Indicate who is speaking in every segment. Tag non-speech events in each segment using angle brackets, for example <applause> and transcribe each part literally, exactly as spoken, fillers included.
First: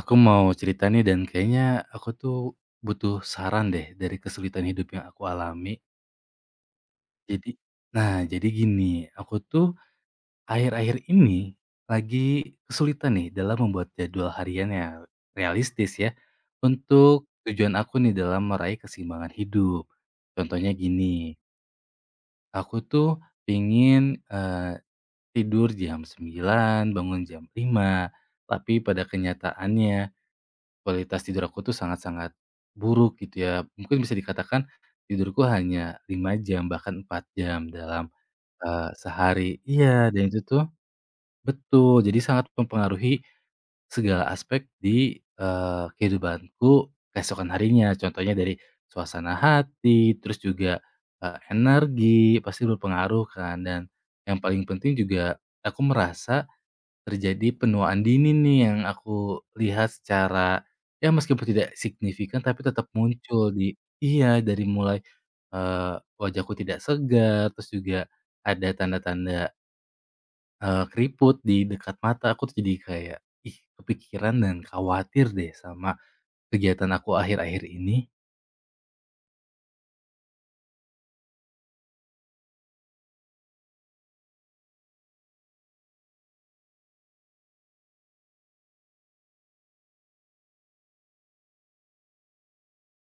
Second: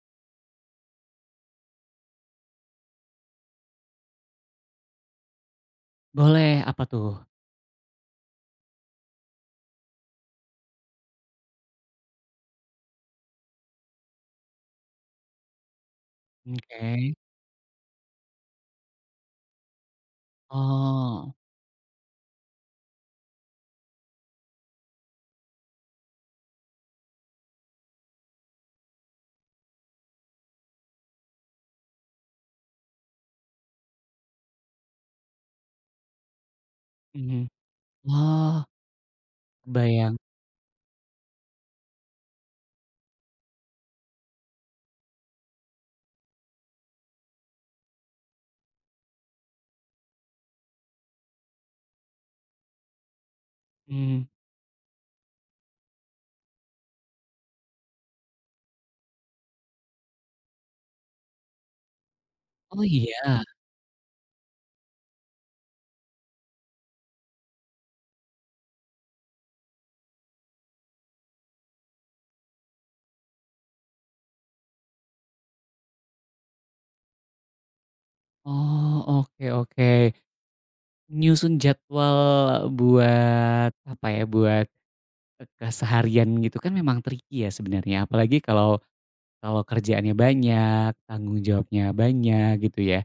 Speaker 1: Aku mau cerita nih dan kayaknya aku tuh butuh saran deh dari kesulitan hidup yang aku alami.
Speaker 2: Boleh, apa tuh?
Speaker 1: Jadi, nah jadi gini, aku tuh akhir-akhir ini lagi kesulitan nih dalam membuat jadwal harian yang realistis ya
Speaker 2: Oke.
Speaker 1: untuk tujuan aku nih dalam meraih keseimbangan hidup. Contohnya
Speaker 2: Oh,
Speaker 1: gini, aku tuh pingin eh, tidur jam sembilan bangun jam lima, tapi pada kenyataannya kualitas tidur aku tuh sangat-sangat buruk gitu ya. Mungkin bisa dikatakan tidurku hanya lima jam, bahkan empat
Speaker 2: mhm.
Speaker 1: jam dalam,
Speaker 2: Oh,
Speaker 1: eee, sehari. Iya,
Speaker 2: kebayang.
Speaker 1: dan itu tuh betul, jadi sangat mempengaruhi segala aspek di, eee, kehidupanku keesokan harinya. Contohnya dari suasana hati, terus juga, eee, energi, pasti berpengaruh kan. Dan
Speaker 2: Mmm.
Speaker 1: yang paling penting juga aku merasa terjadi penuaan dini nih yang aku lihat secara ya meskipun tidak signifikan tapi
Speaker 2: Oh,
Speaker 1: tetap
Speaker 2: iya?
Speaker 1: muncul di iya dari mulai, eee, wajahku tidak segar, terus juga ada tanda-tanda, eee, keriput di dekat mata, aku tuh jadi kayak, ih kepikiran dan khawatir deh sama kegiatan aku akhir-akhir ini.
Speaker 2: Oh, oke oke. Nyusun jadwal buat, apa ya, buat e keseharian gitu kan memang tricky ya sebenarnya, apalagi kalau kalau kerjaannya banyak, tanggung jawabnya banyak gitu ya,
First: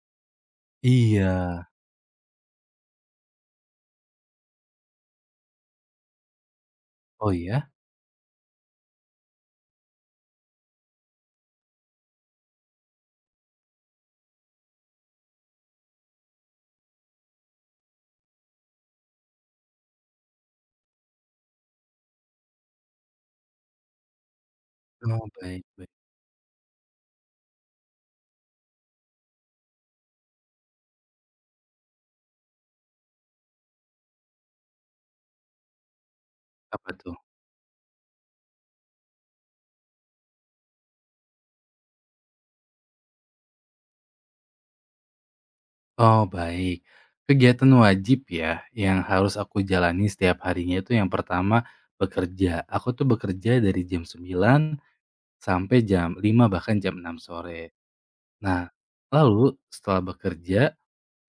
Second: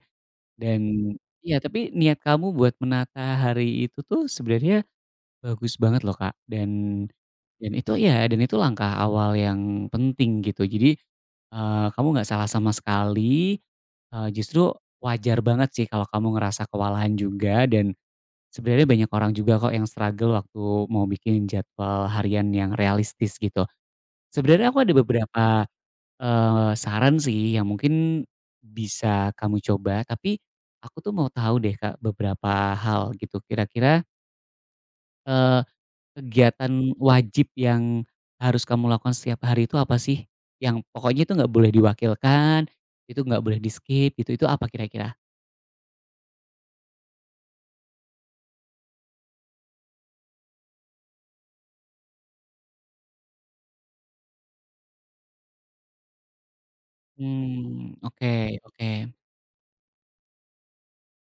Speaker 2: dan
Speaker 1: Iya.
Speaker 2: iya, tapi niat kamu buat menata hari itu tuh sebenarnya bagus banget loh, Kak, dan
Speaker 1: Oh ya?
Speaker 2: Dan itu ya dan itu langkah awal yang penting gitu. Jadi, eee, kamu nggak salah sama sekali, eee, justru wajar banget sih kalau kamu ngerasa kewalahan juga dan sebenarnya banyak orang juga kok yang struggle waktu mau bikin jadwal harian yang realistis gitu. Sebenarnya aku ada
Speaker 1: Oh,
Speaker 2: beberapa,
Speaker 1: baik baik.
Speaker 2: eee, saran sih yang mungkin bisa kamu coba, tapi aku tuh mau tahu deh, Kak, beberapa hal gitu. Kira-kira,
Speaker 1: Apa
Speaker 2: kegiatan
Speaker 1: tuh?
Speaker 2: wajib yang harus kamu lakukan setiap hari itu apa sih? Yang pokoknya itu nggak boleh diwakilkan, itu nggak boleh di-skip gitu, itu apa kira-kira?
Speaker 1: Oh, baik. Kegiatan wajib ya, yang harus aku jalani setiap harinya itu yang pertama bekerja. Aku tuh bekerja dari jam sembilan sampai jam lima bahkan jam enam sore.
Speaker 2: Mmm, oke
Speaker 1: Nah,
Speaker 2: oke.
Speaker 1: lalu setelah bekerja,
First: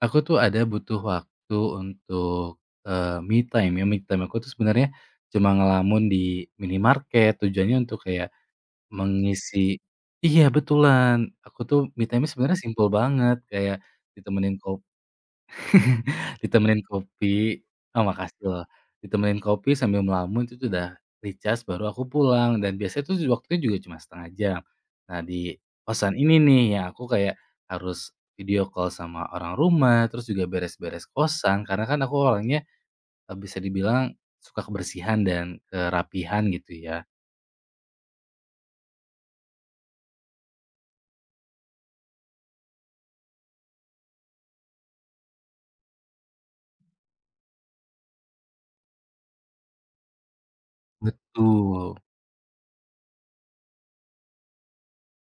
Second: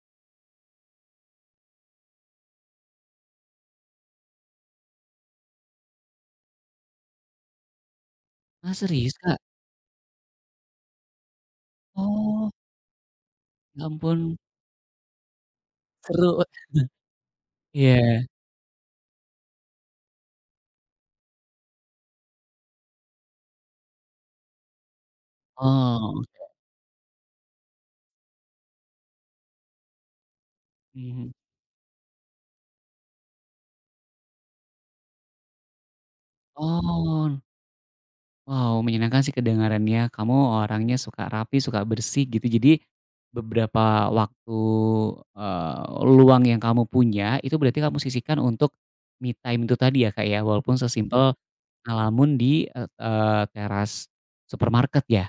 Speaker 1: aku tuh ada butuh waktu untuk eh, me time ya. Me time aku tuh sebenarnya cuma ngelamun di minimarket, tujuannya untuk kayak
Speaker 2: Ah, serius, Kak?
Speaker 1: mengisi. Iya, betulan. Aku tuh me time-nya
Speaker 2: Oh,
Speaker 1: sebenarnya simpel banget, kayak
Speaker 2: ya ampun,
Speaker 1: ditemenin <laughs>
Speaker 2: seru.
Speaker 1: ditemenin kopi, oh
Speaker 2: Iya.
Speaker 1: makasih loh, ditemenin kopi sambil melamun itu tuh udah recharge, baru aku pulang dan biasanya tuh waktunya juga cuma setengah jam. Nah di kosan
Speaker 2: Oh,
Speaker 1: ini nih ya aku kayak harus video call sama orang rumah, terus juga beres-beres
Speaker 2: mhm.
Speaker 1: kosan karena kan aku orangnya, eee, bisa dibilang suka kebersihan dan kerapihan gitu ya.
Speaker 2: Oh. Wow, menyenangkan sih kedengarannya. Kamu orangnya suka rapi, suka bersih gitu. Jadi beberapa waktu, eee, luang yang kamu punya itu berarti kamu sisihkan untuk me time itu tadi ya, Kak, ya? Walaupun sesimpel
Speaker 1: Betul.
Speaker 2: ngelamun di, et eee, teras supermarket ya?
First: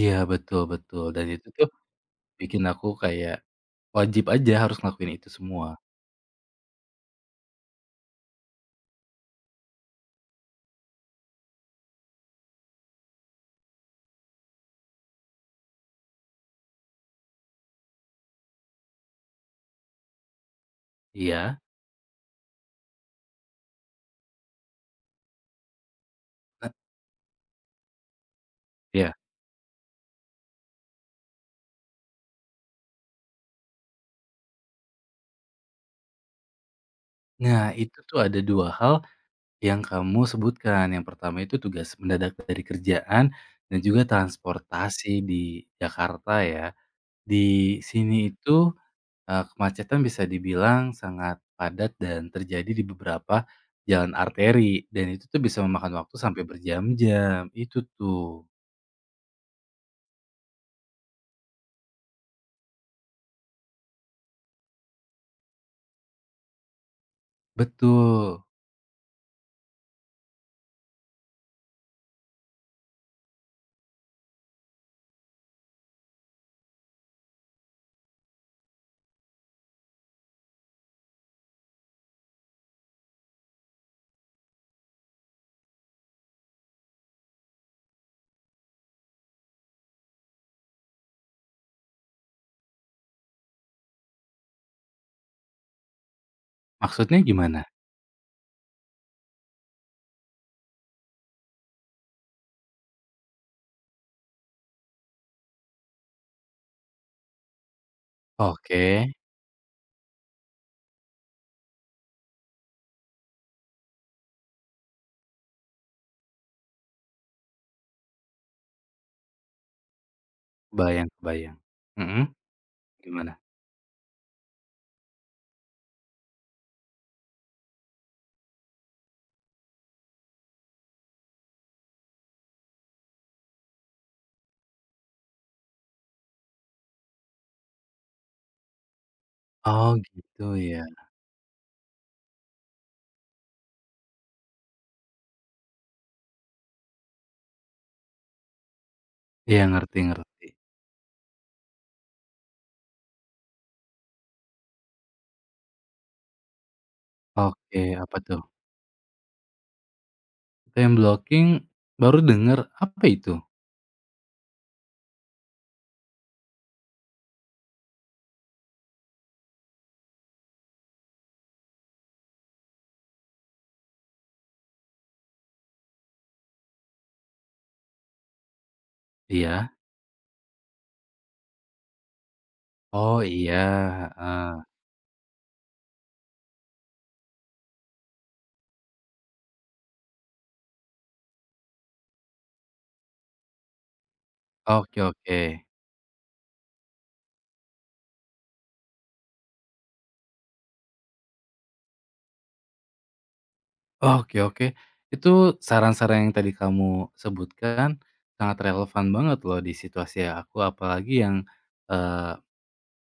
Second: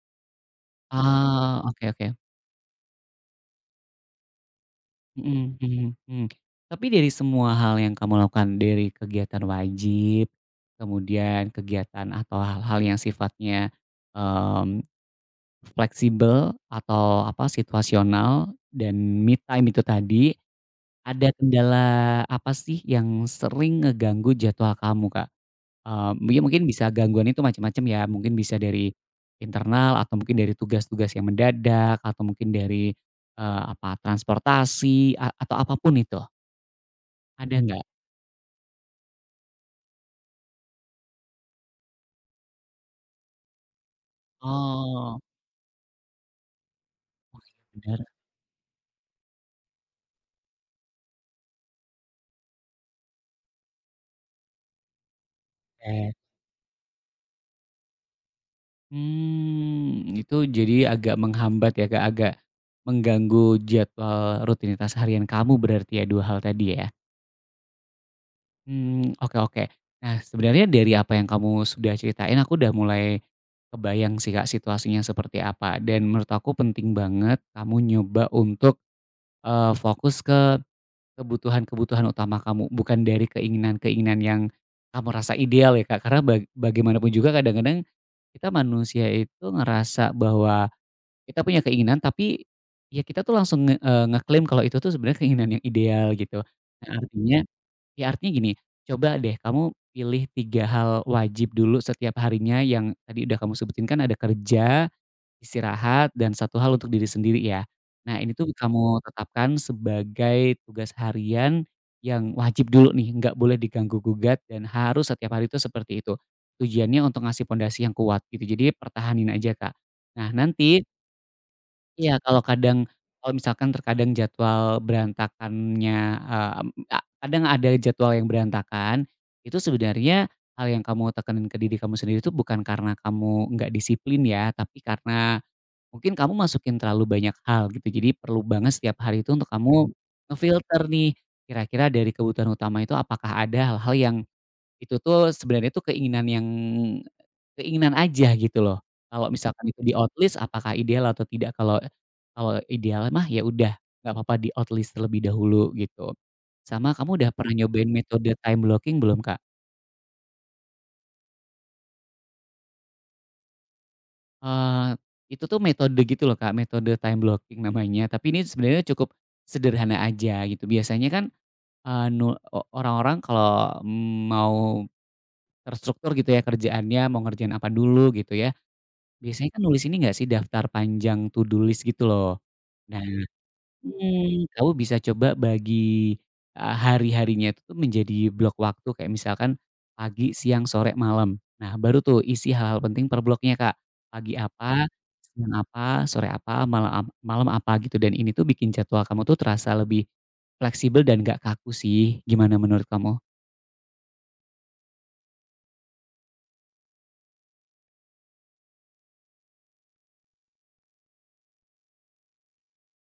Speaker 1: Iya betul betul dan itu
Speaker 2: Ah,
Speaker 1: tuh
Speaker 2: oke oke.
Speaker 1: bikin aku kayak wajib aja harus ngelakuin itu
Speaker 2: Mhm
Speaker 1: semua.
Speaker 2: mhm mhm. Tapi dari semua hal yang kamu lakukan, dari kegiatan wajib, kemudian kegiatan atau hal-hal yang sifatnya, mmm fleksibel atau apa, situasional dan me time itu tadi, ada
Speaker 1: Iya?
Speaker 2: kendala apa sih yang sering ngeganggu jadwal kamu, Kak? Eee, mungkin mungkin bisa gangguan itu macam-macam ya, mungkin bisa dari
Speaker 1: Iya.
Speaker 2: internal atau mungkin dari tugas-tugas yang mendadak atau mungkin dari, eee, apa, transportasi a atau apa pun itu, ada
Speaker 1: Nah,
Speaker 2: nggak?
Speaker 1: itu tuh ada dua hal yang kamu sebutkan. Yang pertama itu tugas mendadak dari kerjaan dan juga
Speaker 2: Oh,
Speaker 1: transportasi di Jakarta ya. Di
Speaker 2: bener,
Speaker 1: sini itu, eee, kemacetan bisa dibilang sangat padat dan terjadi di beberapa jalan arteri, dan itu tuh bisa memakan
Speaker 2: oke.
Speaker 1: waktu sampai berjam-jam, itu tuh.
Speaker 2: Hmm, itu jadi agak menghambat ya, Kak, agak mengganggu jadwal rutinitas harian kamu berarti ya dua hal tadi ya?
Speaker 1: Betul.
Speaker 2: Hmm, oke oke. Nah sebenarnya dari apa yang kamu sudah ceritain aku udah mulai kebayang sih, Kak, situasinya seperti apa dan menurut aku penting banget kamu nyoba untuk, eee, fokus ke kebutuhan-kebutuhan utama kamu, bukan dari keinginan-keinginan yang kamu rasa ideal ya, Kak, karena baga bagaimanapun juga kadang-kadang kita manusia itu ngerasa bahwa kita punya keinginan tapi, ya kita tuh langsung nge eee, ngeklaim kalau itu tuh sebenarnya keinginan yang ideal gitu. Nah
Speaker 1: Maksudnya
Speaker 2: artinya
Speaker 1: gimana?
Speaker 2: ya artinya gini, coba deh kamu pilih tiga hal wajib dulu setiap harinya yang tadi udah kamu sebutin kan ada kerja, istirahat, dan satu hal untuk diri sendiri ya. Nah ini tuh
Speaker 1: Oke,
Speaker 2: kamu tetapkan sebagai tugas harian yang wajib dulu nih, nggak boleh diganggu gugat dan harus setiap hari itu seperti itu. Tujuannya untuk ngasih pondasi yang kuat gitu, jadi pertahanin aja Kak. Nah nanti
Speaker 1: bayang-bayang.
Speaker 2: iya, kalau kadang kalau
Speaker 1: Gimana?
Speaker 2: misalkan terkadang jadwal berantakannya, eee, mmm, a kadang ada jadwal yang berantakan, itu sebenarnya hal yang kamu tekenin ke diri kamu sendiri itu bukan karena kamu nggak disiplin ya, tapi karena mungkin kamu masukin terlalu banyak hal gitu. Jadi perlu banget setiap hari itu untuk kamu
Speaker 1: Oh gitu
Speaker 2: ngefilter
Speaker 1: ya.
Speaker 2: nih, kira-kira dari kebutuhan utama itu apakah ada hal-hal yang itu tuh sebenarnya tuh keinginan yang keinginan aja gitu loh. Kalau
Speaker 1: Iya,
Speaker 2: misalkan itu di
Speaker 1: ngerti
Speaker 2: Mhm. outlist
Speaker 1: ngerti.
Speaker 2: apakah ideal atau tidak, kalau kalau ideal mah ya udah nggak apa-apa di outlist terlebih dahulu gitu. Sama kamu udah pernah
Speaker 1: Oke,
Speaker 2: nyobain
Speaker 1: apa
Speaker 2: metode
Speaker 1: tuh?
Speaker 2: time blocking belum, Kak?
Speaker 1: Time blocking baru denger, apa itu?
Speaker 2: Eee, itu tuh metode gitu loh, Kak, metode time blocking namanya, tapi ini sebenarnya cukup sederhana aja gitu. Biasanya kan, eee, nu o orang-orang kalau mau terstruktur gitu ya kerjaannya, mau ngerjain apa dulu gitu ya. Biasanya kan
Speaker 1: Iya?
Speaker 2: nulis ini nggak sih daftar panjang to do list gitu loh. Nah
Speaker 1: Oh iya,
Speaker 2: mhm,
Speaker 1: heeh.
Speaker 2: kamu bisa coba bagi, eee, hari-harinya itu tuh menjadi blok waktu kayak misalkan pagi, siang, sore, malam. Nah baru tuh isi hal-hal penting per bloknya, Kak. Pagi apa,
Speaker 1: Oke oke.
Speaker 2: siang apa, sore apa, malam ap malam apa gitu dan ini tuh bikin jadwal kamu tuh terasa lebih fleksibel dan nggak kaku sih. Gimana menurut kamu?
Speaker 1: Oke oke. Itu saran-saran yang tadi kamu sebutkan sangat relevan banget loh di situasi aku, apalagi yang, eee,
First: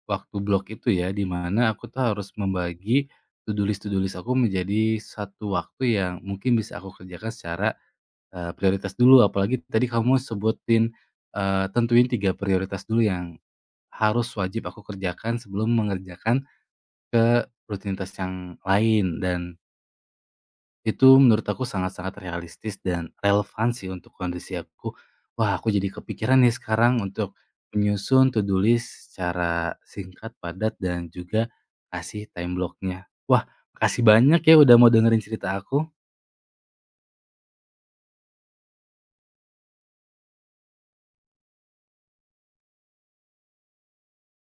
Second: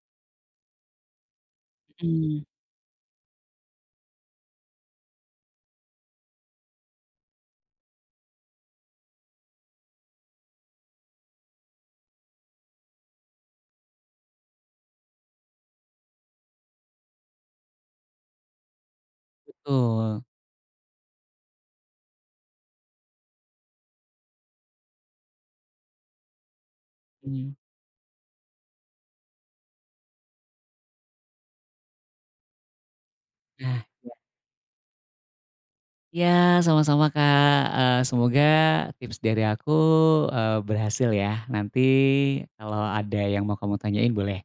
Speaker 1: waktu blok itu ya, di mana aku tuh harus
Speaker 2: Mhm.
Speaker 1: membagi to-do list to list aku menjadi satu waktu yang mungkin bisa aku kerjakan secara, eee, prioritas dulu, apalagi tadi kamu sebutin, eee, tentuin tiga prioritas dulu yang harus wajib aku kerjakan sebelum mengerjakan ke rutinitas yang lain dan
Speaker 2: Betul,
Speaker 1: itu menurut aku sangat-sangat realistis dan relevan sih untuk kondisi aku. Wah, aku jadi kepikiran nih sekarang untuk
Speaker 2: mhm.
Speaker 1: menyusun to do list secara singkat, padat, dan juga kasih time blocknya. nya Wah,
Speaker 2: Nah
Speaker 1: makasih banyak ya udah mau dengerin cerita aku.
Speaker 2: ya, sama-sama Kak, eee, semoga tips dari aku, eee, berhasil ya. Nanti kalau ada yang mau kamu tanyain boleh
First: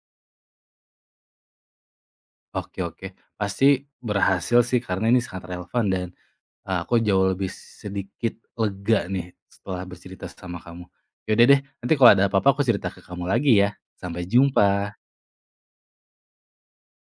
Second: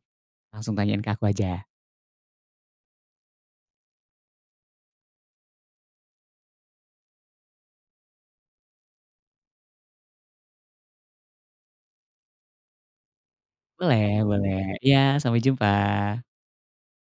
Speaker 2: langsung tanyain ke aku aja.
Speaker 1: Oke oke. Pasti berhasil sih karena ini sangat relevan dan, eee, aku jauh lebih sedikit lega nih setelah bercerita sama kamu. Yaudah deh, nanti kalau ada apa-apa aku cerita ke kamu lagi ya.
Speaker 2: Boleh
Speaker 1: Sampai
Speaker 2: boleh. Ya,
Speaker 1: jumpa.
Speaker 2: sampai jumpa.